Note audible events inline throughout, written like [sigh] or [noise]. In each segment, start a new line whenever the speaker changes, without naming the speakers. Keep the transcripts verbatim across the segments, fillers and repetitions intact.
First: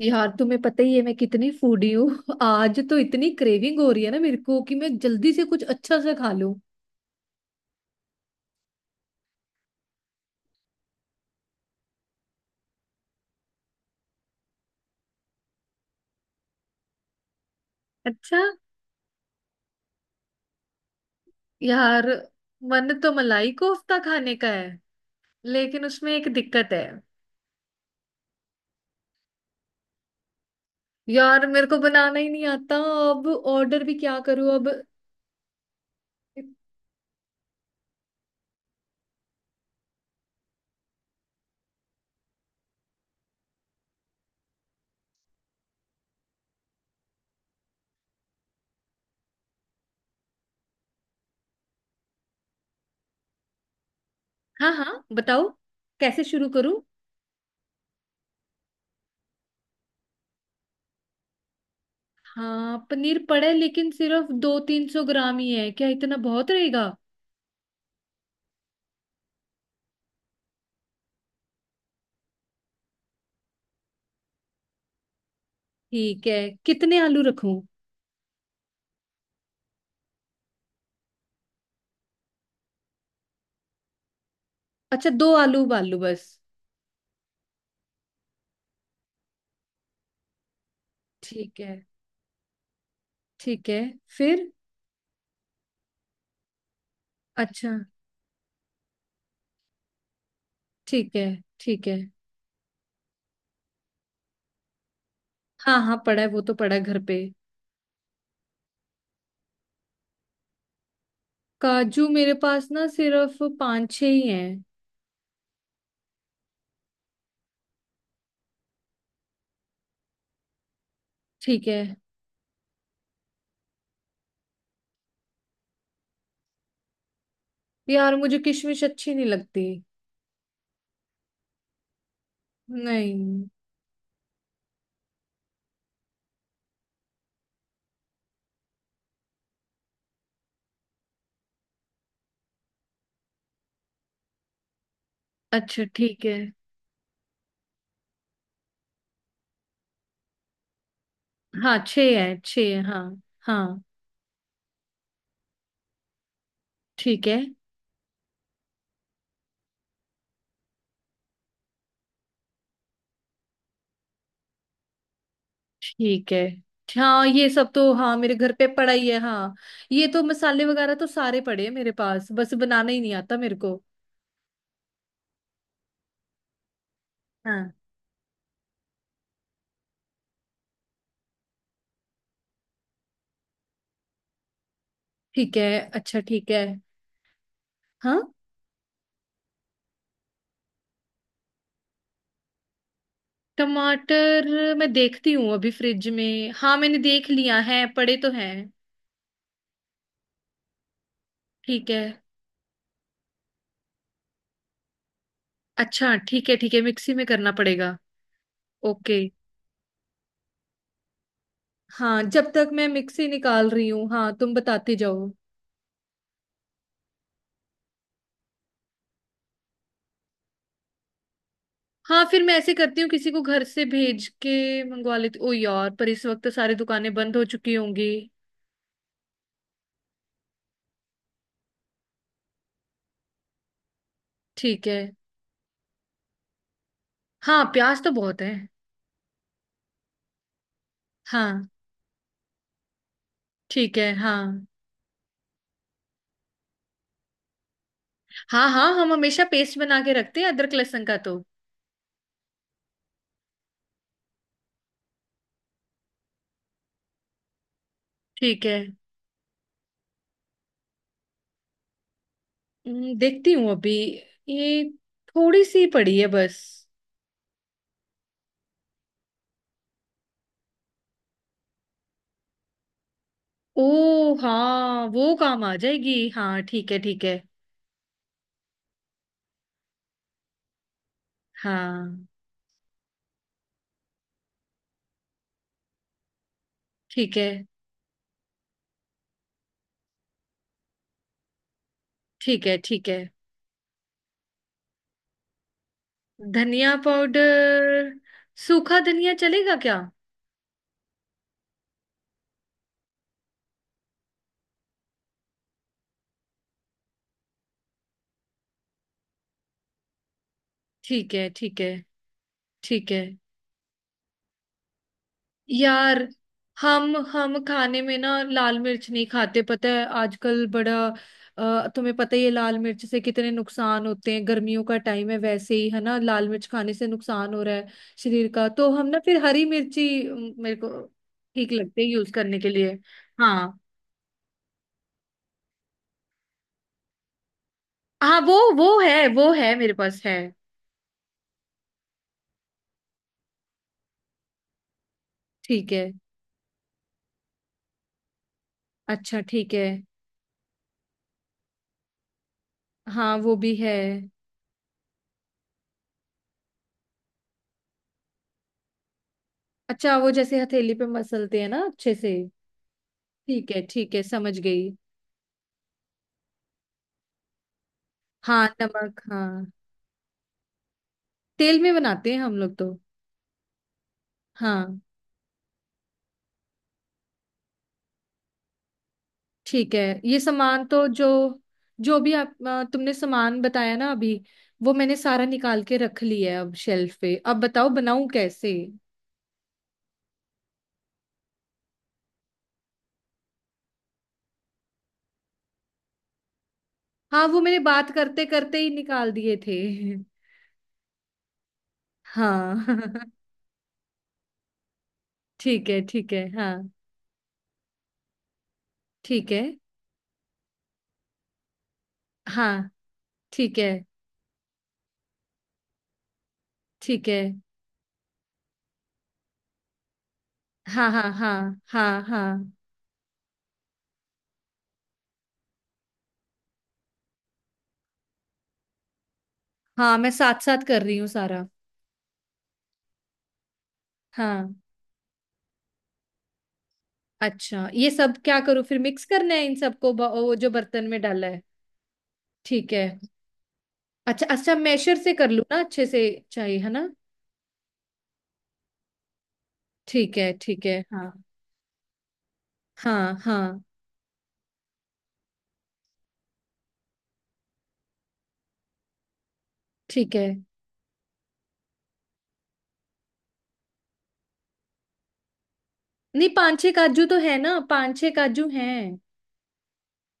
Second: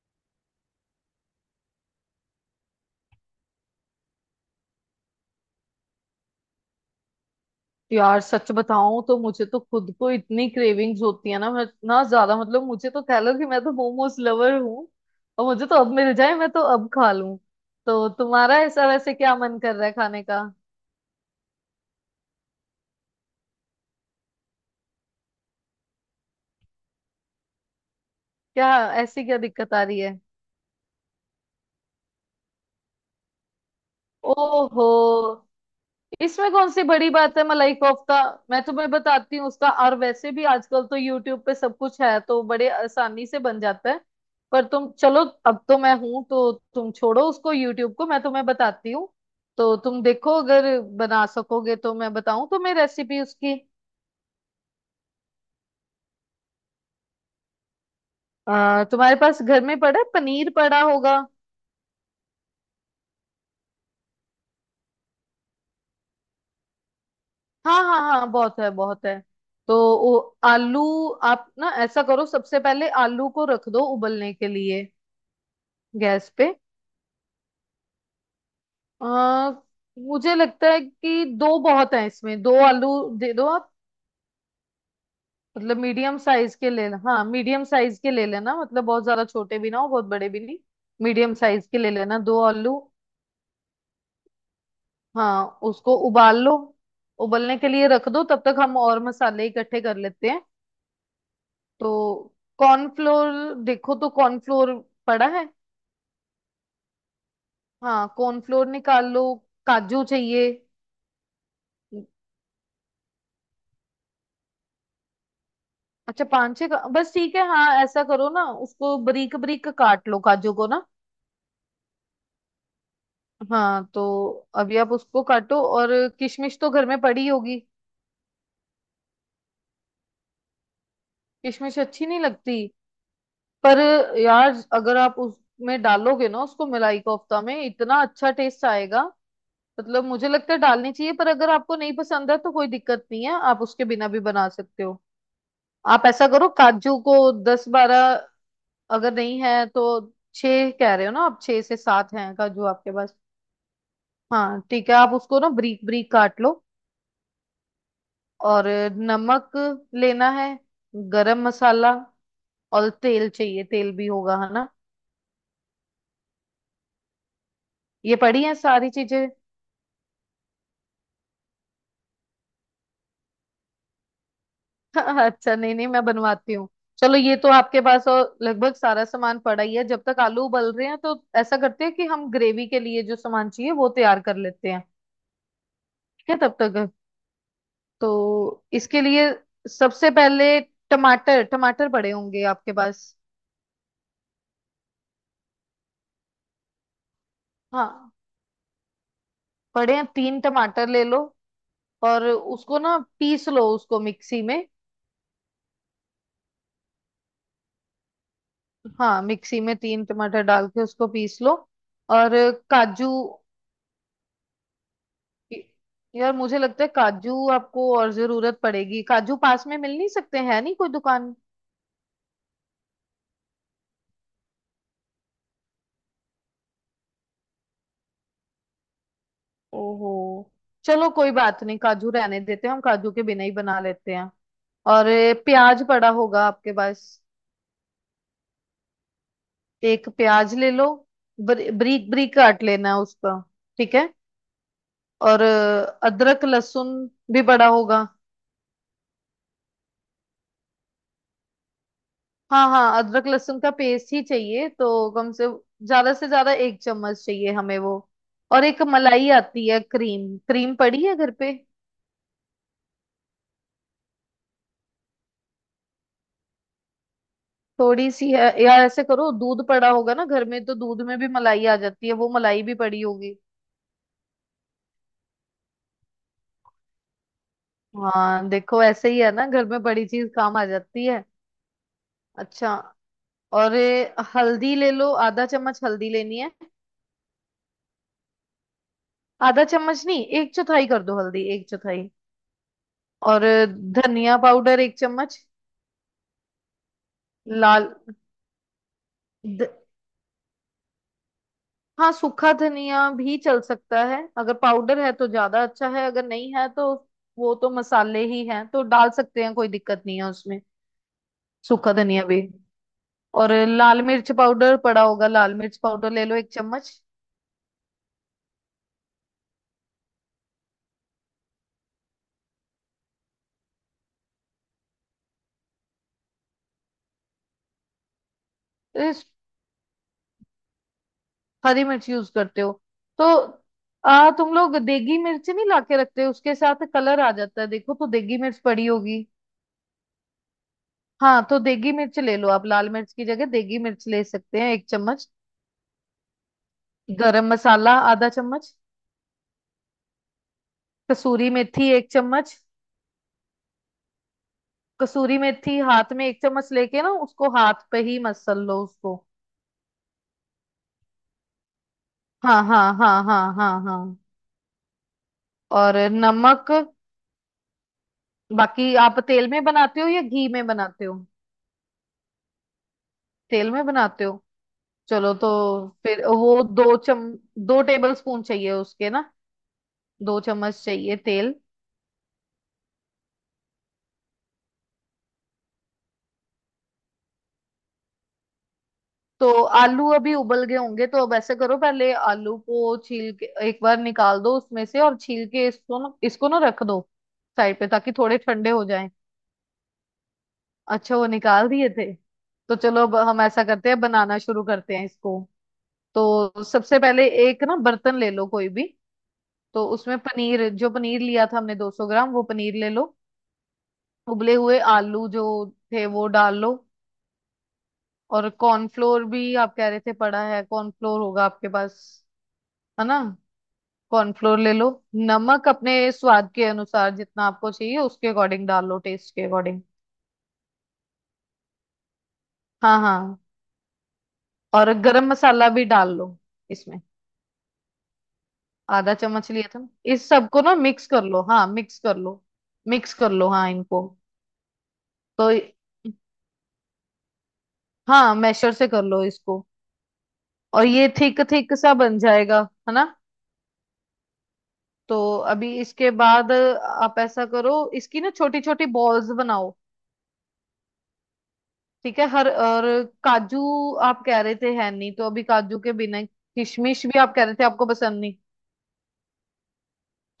यार, तुम्हें पता ही है मैं कितनी फूडी हूँ। [laughs] आज तो इतनी क्रेविंग हो रही है ना मेरे को, कि मैं जल्दी से कुछ अच्छा सा खा लूं।
यार सच बताऊं तो मुझे तो खुद को इतनी क्रेविंग्स होती है ना। मैं इतना ज्यादा मतलब मुझे तो कह लो कि मैं तो मोमोज लवर हूँ और मुझे तो अब मिल जाए मैं तो अब खा लूं। तो
अच्छा।
तुम्हारा ऐसा वैसे क्या मन कर रहा है खाने का?
यार, मन तो मलाई कोफ्ता खाने का है, लेकिन उसमें एक दिक्कत है।
क्या ऐसी क्या दिक्कत आ रही है?
यार, मेरे को बनाना ही नहीं आता। अब ऑर्डर भी क्या करूं अब।
ओहो, इसमें कौन सी बड़ी बात है मलाई कोफ्ता। मैं तुम्हें बताती हूँ उसका, और वैसे भी आजकल तो यूट्यूब पे सब कुछ है तो बड़े आसानी से बन जाता है। पर तुम चलो, अब तो मैं हूं तो तुम छोड़ो उसको यूट्यूब को, मैं तुम्हें बताती हूँ। तो तुम देखो अगर बना सकोगे तो मैं बताऊं तुम्हें रेसिपी उसकी।
हाँ, हाँ, बताओ। कैसे शुरू करूं?
अ, तुम्हारे पास घर में पड़ा है पनीर, पड़ा होगा?
हाँ, पनीर पड़ा है, लेकिन सिर्फ दो तीन सौ ग्राम ही है। क्या इतना बहुत रहेगा?
हाँ हाँ हाँ, बहुत है बहुत है। तो वो आलू, आप ना ऐसा करो सबसे पहले आलू को रख दो उबलने के लिए
ठीक
गैस
है।
पे।
कितने आलू रखूं?
आ, मुझे लगता है कि दो बहुत है, इसमें दो आलू दे दो आप।
अच्छा, दो आलू
मतलब
उबाल लूं
मीडियम
बस?
साइज के ले, हाँ मीडियम साइज के ले लेना, मतलब बहुत ज्यादा छोटे भी ना हो, बहुत बड़े भी नहीं। मीडियम
ठीक
साइज
है,
के ले लेना दो आलू।
ठीक है। फिर?
हाँ, उसको उबाल लो। उबलने के
अच्छा,
लिए रख दो, तब तक हम और मसाले इकट्ठे कर लेते हैं।
ठीक है, ठीक
तो
है।
कॉर्नफ्लोर देखो, तो कॉर्नफ्लोर पड़ा है?
हाँ, हाँ, पड़ा है। वो तो पड़ा है घर पे।
हाँ कॉर्नफ्लोर निकाल लो। काजू चाहिए।
काजू मेरे पास ना सिर्फ पांच छह ही हैं।
अच्छा पांच छह का, बस ठीक है। हाँ ऐसा करो ना उसको बरीक बरीक काट लो काजू को ना।
ठीक है।
हाँ तो अभी आप उसको काटो, और किशमिश तो घर में पड़ी होगी।
यार, मुझे किशमिश अच्छी नहीं लगती।
किशमिश अच्छी नहीं लगती?
नहीं।
पर यार अगर आप उसमें डालोगे ना, उसको मलाई कोफ्ता में, इतना अच्छा टेस्ट आएगा। मतलब मुझे लगता है डालनी चाहिए, पर अगर आपको नहीं पसंद है तो कोई दिक्कत नहीं है, आप उसके बिना भी बना सकते हो।
अच्छा,
आप
ठीक
ऐसा
है।
करो काजू को, दस बारह, अगर नहीं है तो छह कह रहे हो ना आप, छह
हाँ,
से
छह
सात हैं
है, छह
काजू
है,
आपके
हाँ।
पास?
हाँ।
हाँ ठीक है, आप उसको ना ब्रीक ब्रीक काट लो।
ठीक है,
और नमक लेना है, गरम मसाला, और तेल चाहिए, तेल भी होगा है ना?
ठीक है। हाँ, ये सब तो, हाँ,
ये
मेरे
पड़ी
घर
है
पे
सारी
पड़ा ही है,
चीजें।
हाँ। ये तो मसाले वगैरह तो सारे पड़े हैं मेरे पास। बस बनाना ही नहीं आता मेरे को।
[laughs] अच्छा नहीं नहीं, मैं बनवाती हूँ। चलो ये तो
हाँ,
आपके पास और लगभग सारा सामान पड़ा ही है। जब तक आलू उबल रहे हैं तो ऐसा करते हैं कि हम ग्रेवी के लिए जो सामान चाहिए वो तैयार कर लेते हैं।
ठीक है। अच्छा,
ठीक है
ठीक
तब
है।
तक।
हाँ।
तो इसके लिए सबसे पहले टमाटर, टमाटर पड़े होंगे आपके पास?
टमाटर मैं देखती हूँ अभी फ्रिज में। हाँ, मैंने देख लिया है,
हाँ
पड़े तो हैं।
पड़े हैं, तीन टमाटर ले लो,
ठीक है।
और उसको ना पीस लो उसको मिक्सी में।
अच्छा, ठीक है, ठीक है। मिक्सी में करना पड़ेगा।
हाँ
ओके।
मिक्सी में तीन टमाटर डाल के उसको पीस लो।
हाँ,
और
जब तक मैं
काजू,
मिक्सी निकाल रही हूँ, हाँ, तुम बताते जाओ।
यार मुझे लगता है काजू आपको और जरूरत पड़ेगी, काजू पास में मिल नहीं सकते हैं, नहीं कोई दुकान?
हाँ, फिर मैं ऐसे करती हूँ, किसी को घर से भेज के मंगवा लेती। ओ यार, पर इस वक्त तो सारी दुकानें बंद हो चुकी होंगी।
ओहो, चलो कोई बात नहीं, काजू रहने देते हैं, हम काजू के बिना ही बना लेते हैं।
ठीक है।
और ए, प्याज पड़ा होगा आपके पास?
हाँ, प्याज तो बहुत है।
एक प्याज ले लो। बर,
हाँ।
बारीक बारीक काट लेना है उसका। ठीक
ठीक है,
है।
हाँ।
और अ, अदरक लहसुन भी पड़ा होगा।
हाँ, हाँ, हम हमेशा पेस्ट बना के रखते हैं अदरक लहसुन का तो।
हाँ हाँ अदरक लहसुन का पेस्ट ही चाहिए, तो कम से ज्यादा से ज्यादा एक चम्मच चाहिए हमें वो।
ठीक
और
है।
एक मलाई आती है, क्रीम, क्रीम पड़ी है घर पे?
हम्म, देखती हूँ अभी। ये, थोड़ी सी पड़ी है बस।
थोड़ी सी है यार, ऐसे करो दूध पड़ा होगा ना घर में, तो दूध में भी मलाई आ जाती है, वो मलाई भी पड़ी होगी।
ओ हाँ, वो काम आ जाएगी, हाँ। ठीक है, ठीक है।
हाँ देखो ऐसे ही है ना घर में, बड़ी चीज काम आ जाती है।
हाँ।
अच्छा, और ये हल्दी ले लो, आधा चम्मच हल्दी लेनी है।
ठीक है,
आधा चम्मच नहीं, एक चौथाई कर दो हल्दी, एक चौथाई।
ठीक है, ठीक है।
और धनिया पाउडर एक चम्मच,
धनिया
लाल।
पाउडर? सूखा धनिया चलेगा क्या?
हाँ सूखा धनिया भी चल सकता है, अगर पाउडर है तो ज्यादा अच्छा है, अगर नहीं है तो वो तो मसाले ही हैं, तो डाल सकते हैं, कोई दिक्कत नहीं है उसमें।
ठीक है, ठीक है।
सूखा धनिया भी।
ठीक है।
और लाल मिर्च पाउडर पड़ा होगा, लाल मिर्च पाउडर
यार,
ले लो एक चम्मच।
हम हम खाने में ना लाल मिर्च नहीं खाते, पता है, आजकल बड़ा। अ, तुम्हें पता ही है लाल मिर्च से कितने नुकसान होते हैं। गर्मियों का टाइम है, वैसे ही है ना, लाल मिर्च खाने से नुकसान हो रहा है शरीर का। तो हम ना
इस-
फिर हरी मिर्ची अम, मेरे को ठीक
हरी
लगते हैं
मिर्च
यूज
यूज
करने
करते
के
हो?
लिए।
तो
हाँ।
आ तुम लोग देगी मिर्च नहीं लाके रखते, उसके साथ कलर आ जाता है, देखो तो देगी
हाँ, वो
मिर्च पड़ी
वो
होगी।
है, वो है मेरे पास है।
हाँ तो देगी मिर्च ले लो, आप लाल मिर्च की जगह देगी मिर्च ले सकते हैं, एक चम्मच।
ठीक है।
गरम मसाला आधा चम्मच।
अच्छा, ठीक है।
कसूरी मेथी एक चम्मच।
हाँ, वो भी है।
कसूरी मेथी हाथ में एक चम्मच लेके ना उसको हाथ पे ही मसल लो उसको।
अच्छा, वो जैसे हथेली पे मसलते हैं ना, अच्छे से।
हाँ हाँ हाँ हाँ
ठीक
हाँ
है, ठीक
हाँ।
है, समझ गई।
और नमक।
हाँ,
बाकी आप
नमक,
तेल में
हाँ।
बनाते हो या घी में बनाते हो?
तेल में बनाते हैं हम लोग तो।
तेल में बनाते हो।
हाँ।
चलो तो फिर वो दो चम दो टेबल स्पून चाहिए उसके ना,
ठीक है। ये
दो चम्मच
सामान तो,
चाहिए
जो
तेल।
जो भी आप, अ, तुमने सामान बताया ना अभी, वो मैंने सारा निकाल के रख लिया है अब शेल्फ पे। अब बताओ, बनाऊं कैसे?
तो आलू अभी उबल गए होंगे, तो अब ऐसे करो पहले आलू को छील के एक बार निकाल दो उसमें से, और छील के इसको ना, इसको ना रख दो
हाँ, वो मैंने
साइड पे,
बात
ताकि थोड़े
करते
ठंडे
करते
हो।
ही निकाल दिए थे। [laughs]
अच्छा वो निकाल दिए थे?
हाँ।
तो चलो अब
[laughs]
हम ऐसा करते हैं, बनाना शुरू करते हैं इसको।
ठीक है, ठीक है,
तो
हाँ।
सबसे पहले एक ना बर्तन ले लो कोई भी।
ठीक है।
तो उसमें पनीर, जो पनीर लिया था हमने दो सौ ग्राम, वो पनीर ले
हाँ,
लो।
ठीक है,
उबले हुए आलू जो थे वो डाल लो।
ठीक है।
और कॉर्नफ्लोर भी, आप कह रहे थे पड़ा है,
हाँ,
कॉर्नफ्लोर
हाँ,
होगा आपके
हाँ।
पास,
हाँ, हाँ,
है ना? कॉर्नफ्लोर ले लो। नमक अपने स्वाद के अनुसार जितना आपको चाहिए उसके अकॉर्डिंग डाल लो, टेस्ट के अकॉर्डिंग।
हाँ। मैं साथ साथ कर रही हूँ सारा।
हाँ हाँ।
हाँ।
और गरम मसाला भी डाल लो इसमें,
अच्छा, ये सब क्या करूँ? फिर
आधा
मिक्स
चम्मच
करना है
लिया
इन
था।
सबको,
इस
ब- वो
सबको
जो
ना
बर्तन
मिक्स
में
कर लो,
डाला है।
हाँ मिक्स कर लो।
ठीक है।
मिक्स कर लो हाँ इनको।
अच्छा, अच्छा, मैशर से
तो
कर लूँ ना अच्छे से, चाहिए, है ना?
हाँ मैशर से कर लो इसको।
ठीक है, ठीक
और
है,
ये
हाँ।
थिक थिक सा बन जाएगा, है ना?
हाँ, हाँ।
तो अभी इसके बाद आप ऐसा करो, इसकी ना छोटी छोटी बॉल्स बनाओ।
ठीक है।
ठीक है हर, और काजू आप कह रहे थे है नहीं, तो अभी काजू के बिना,
नहीं, पांच छह
किशमिश भी
काजू
आप
तो
कह रहे
है
थे
ना,
आपको
पांच
पसंद
छह
नहीं।
काजू हैं।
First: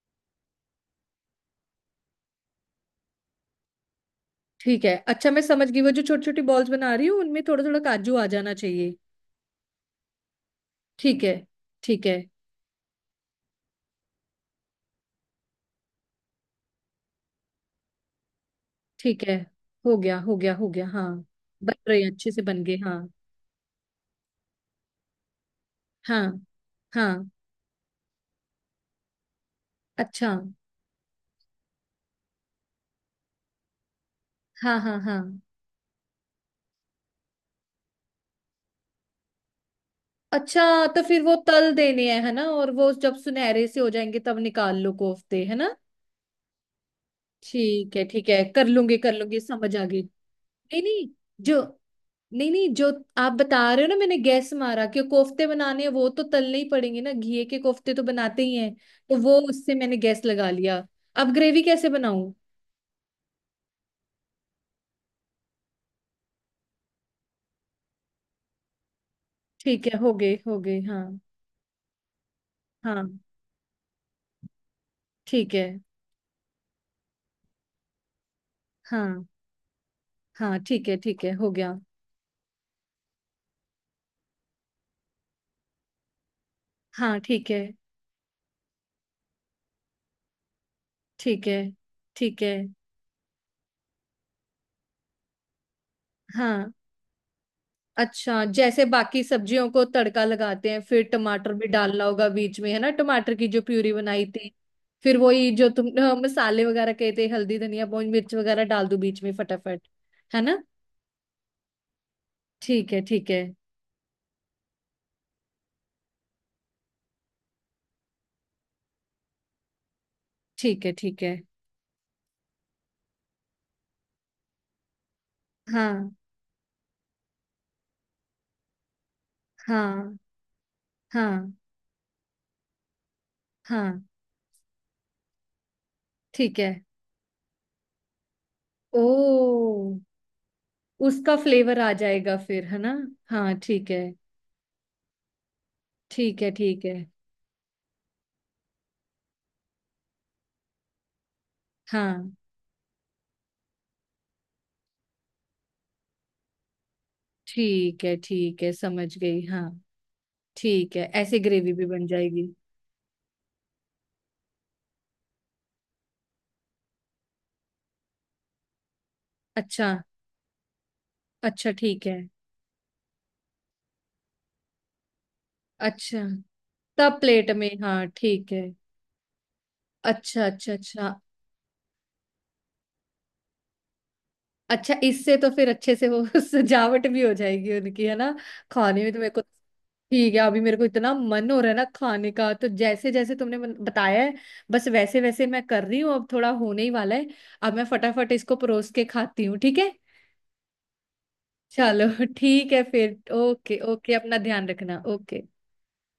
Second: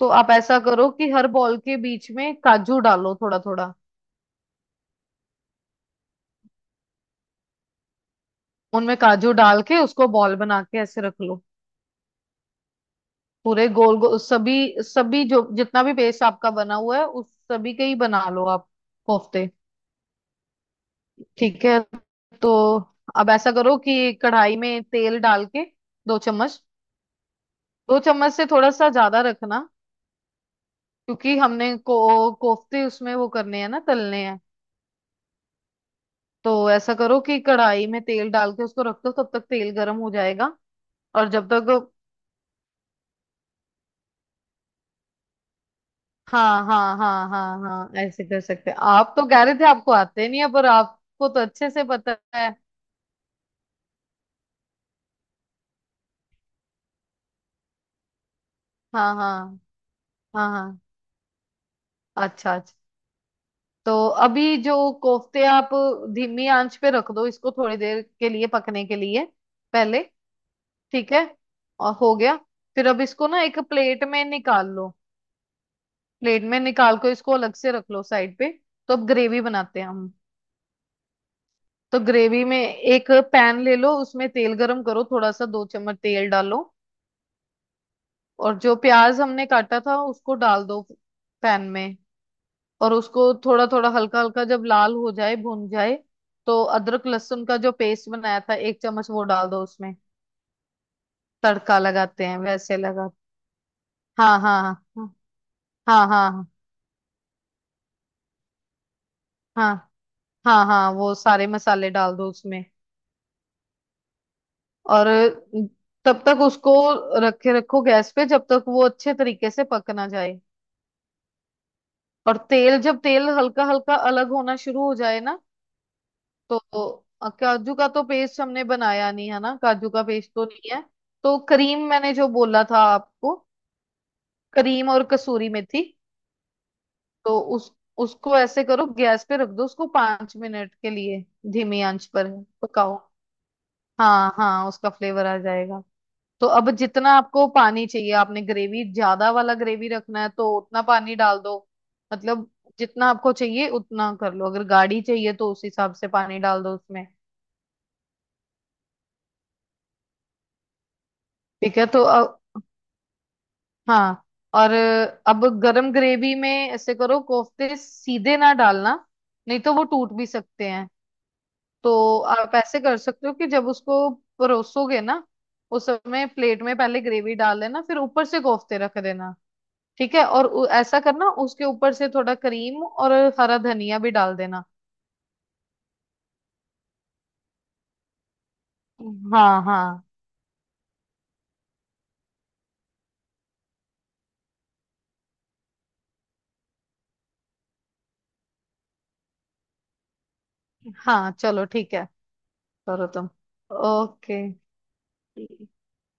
तो आप ऐसा करो कि हर बॉल के बीच में काजू डालो थोड़ा थोड़ा।
ठीक है। अच्छा, मैं समझ गई, वो जो छोटी छोटी बॉल्स बना रही हूँ उनमें थोड़ा थोड़ा काजू आ जाना चाहिए।
उनमें काजू डाल के उसको बॉल बना के ऐसे रख
ठीक है,
लो।
ठीक है।
पूरे गोल गोल सभी, सभी जो जितना भी पेस्ट आपका बना हुआ है उस सभी के ही बना लो आप,
ठीक है,
कोफ्ते।
हो गया, हो गया, हो गया, हाँ।
ठीक
बन
है।
रहे हैं, अच्छे से
तो
बन गए, हाँ।
अब ऐसा करो कि कढ़ाई में तेल डाल के, दो
हाँ।
चम्मच,
हाँ।
दो चम्मच से थोड़ा सा ज्यादा रखना,
अच्छा।
क्योंकि हमने को कोफ्ते उसमें वो करने हैं ना, तलने हैं।
हाँ, हाँ, हाँ।
तो ऐसा करो कि कढ़ाई में तेल डाल के उसको रख दो, तब तक तेल गर्म हो जाएगा।
अच्छा, तो फिर
और
वो
जब
तल
तक,
देने हैं, है ना? और वो जब सुनहरे से हो जाएंगे तब निकाल लो कोफ्ते, है ना?
हाँ हाँ हाँ हाँ हाँ
ठीक है,
ऐसे
ठीक
कर
है, कर
सकते हैं
लूंगी, कर
आप, तो
लूंगी,
कह रहे थे
समझ आ
आपको
गई।
आते नहीं है पर
नहीं, नहीं।
आपको तो
जो,
अच्छे से पता है।
नहीं, नहीं, जो आप बता रहे हो ना, मैंने गैस मारा कि कोफ्ते बनाने हैं, वो तो तलने ही पड़ेंगे ना, घी के कोफ्ते तो बनाते ही हैं,
हाँ
तो वो
हाँ
उससे मैंने गैस
हाँ
लगा
हाँ।
लिया। अब ग्रेवी कैसे बनाऊं?
अच्छा अच्छा। तो अभी जो कोफ्ते आप, धीमी आंच पे रख दो इसको थोड़ी देर के लिए पकने के लिए।
ठीक है,
पहले,
हो गए, हो गए,
ठीक
हाँ।
है, और हो गया। फिर अब
हाँ,
इसको ना एक प्लेट में निकाल लो।
ठीक है।
प्लेट में निकाल कर इसको अलग से रख लो साइड पे। तो अब
हाँ।
ग्रेवी बनाते हैं हम।
हाँ, ठीक है, ठीक है, हो गया।
तो ग्रेवी में एक पैन ले लो, उसमें तेल गरम करो थोड़ा सा, दो चम्मच तेल डालो।
हाँ, ठीक है।
और जो प्याज हमने काटा था उसको डाल दो
ठीक है।
पैन में।
ठीक है,
और उसको थोड़ा थोड़ा हल्का हल्का जब लाल हो जाए, भुन जाए, तो
हाँ।
अदरक लहसुन का जो पेस्ट बनाया
अच्छा,
था एक
जैसे
चम्मच
बाकी
वो डाल दो
सब्जियों को
उसमें।
तड़का लगाते हैं, फिर टमाटर भी
तड़का
डालना
लगाते
होगा
हैं
बीच में,
वैसे
है ना,
लगा।
टमाटर की जो प्यूरी बनाई
हाँ
थी।
हाँ
फिर वही जो तुम
हाँ
अ,
हाँ हाँ
मसाले वगैरह कहे थे, हल्दी, धनिया, पूंज मिर्च वगैरह डाल दूं बीच में
हाँ
फटाफट? है ना?
हाँ हाँ वो सारे मसाले डाल दो उसमें।
ठीक है, ठीक है।
और तब तक उसको रखे रखो गैस पे, जब तक वो अच्छे तरीके से पक ना जाए।
ठीक है, ठीक है।
और तेल, जब तेल हल्का हल्का अलग होना शुरू हो जाए ना,
हाँ।
तो अ, काजू का तो पेस्ट हमने बनाया नहीं है ना, काजू का
हाँ,
पेस्ट तो नहीं है। तो
हाँ,
क्रीम, मैंने जो बोला था आपको,
हाँ।
क्रीम और कसूरी मेथी,
ठीक है।
तो उस उसको ऐसे करो गैस पे रख दो
ओ,
उसको पांच मिनट के लिए,
उसका फ्लेवर
धीमी
आ
आंच पर
जाएगा फिर, है ना?
पकाओ।
हाँ, ठीक है।
हाँ हाँ उसका फ्लेवर आ जाएगा।
ठीक
तो
है,
अब
ठीक है।
जितना आपको पानी चाहिए, आपने ग्रेवी ज्यादा वाला ग्रेवी रखना है तो उतना पानी डाल दो।
हाँ।
मतलब जितना आपको चाहिए उतना कर लो, अगर गाढ़ी चाहिए तो उस हिसाब से पानी डाल दो उसमें।
ठीक है, ठीक है, समझ गई, हाँ। ठीक है, ऐसे ग्रेवी
ठीक
भी
है तो
बन जाएगी।
हाँ। और अब गरम ग्रेवी में ऐसे करो, कोफ्ते सीधे ना डालना, नहीं तो वो
अच्छा।
टूट भी सकते हैं।
अच्छा, ठीक है।
तो आप ऐसे कर सकते हो कि जब उसको परोसोगे ना, उस
अच्छा,
समय प्लेट में पहले
तब
ग्रेवी
प्लेट
डाल
में,
देना, फिर
हाँ,
ऊपर से
ठीक है।
कोफ्ते रख देना। ठीक है।
अच्छा,
और उ-
अच्छा,
ऐसा
अच्छा।
करना उसके ऊपर से थोड़ा क्रीम और हरा धनिया भी डाल देना।
अच्छा, इससे तो फिर अच्छे से वो [laughs] सजावट भी हो जाएगी उनकी, है ना? खाने में तो मेरे को।
हाँ हाँ
ठीक है, अभी मेरे को इतना मन हो रहा है ना खाने का, तो जैसे जैसे तुमने बन- बताया है, बस वैसे वैसे मैं कर रही हूँ। अब थोड़ा होने ही वाला है। अब मैं फटाफट इसको परोस के खाती हूँ, ठीक है?
हाँ चलो ठीक है।
चलो, [laughs] ठीक है
करो तुम।
फिर। ओके, ओके, अपना
ओके।
ध्यान रखना, ओके।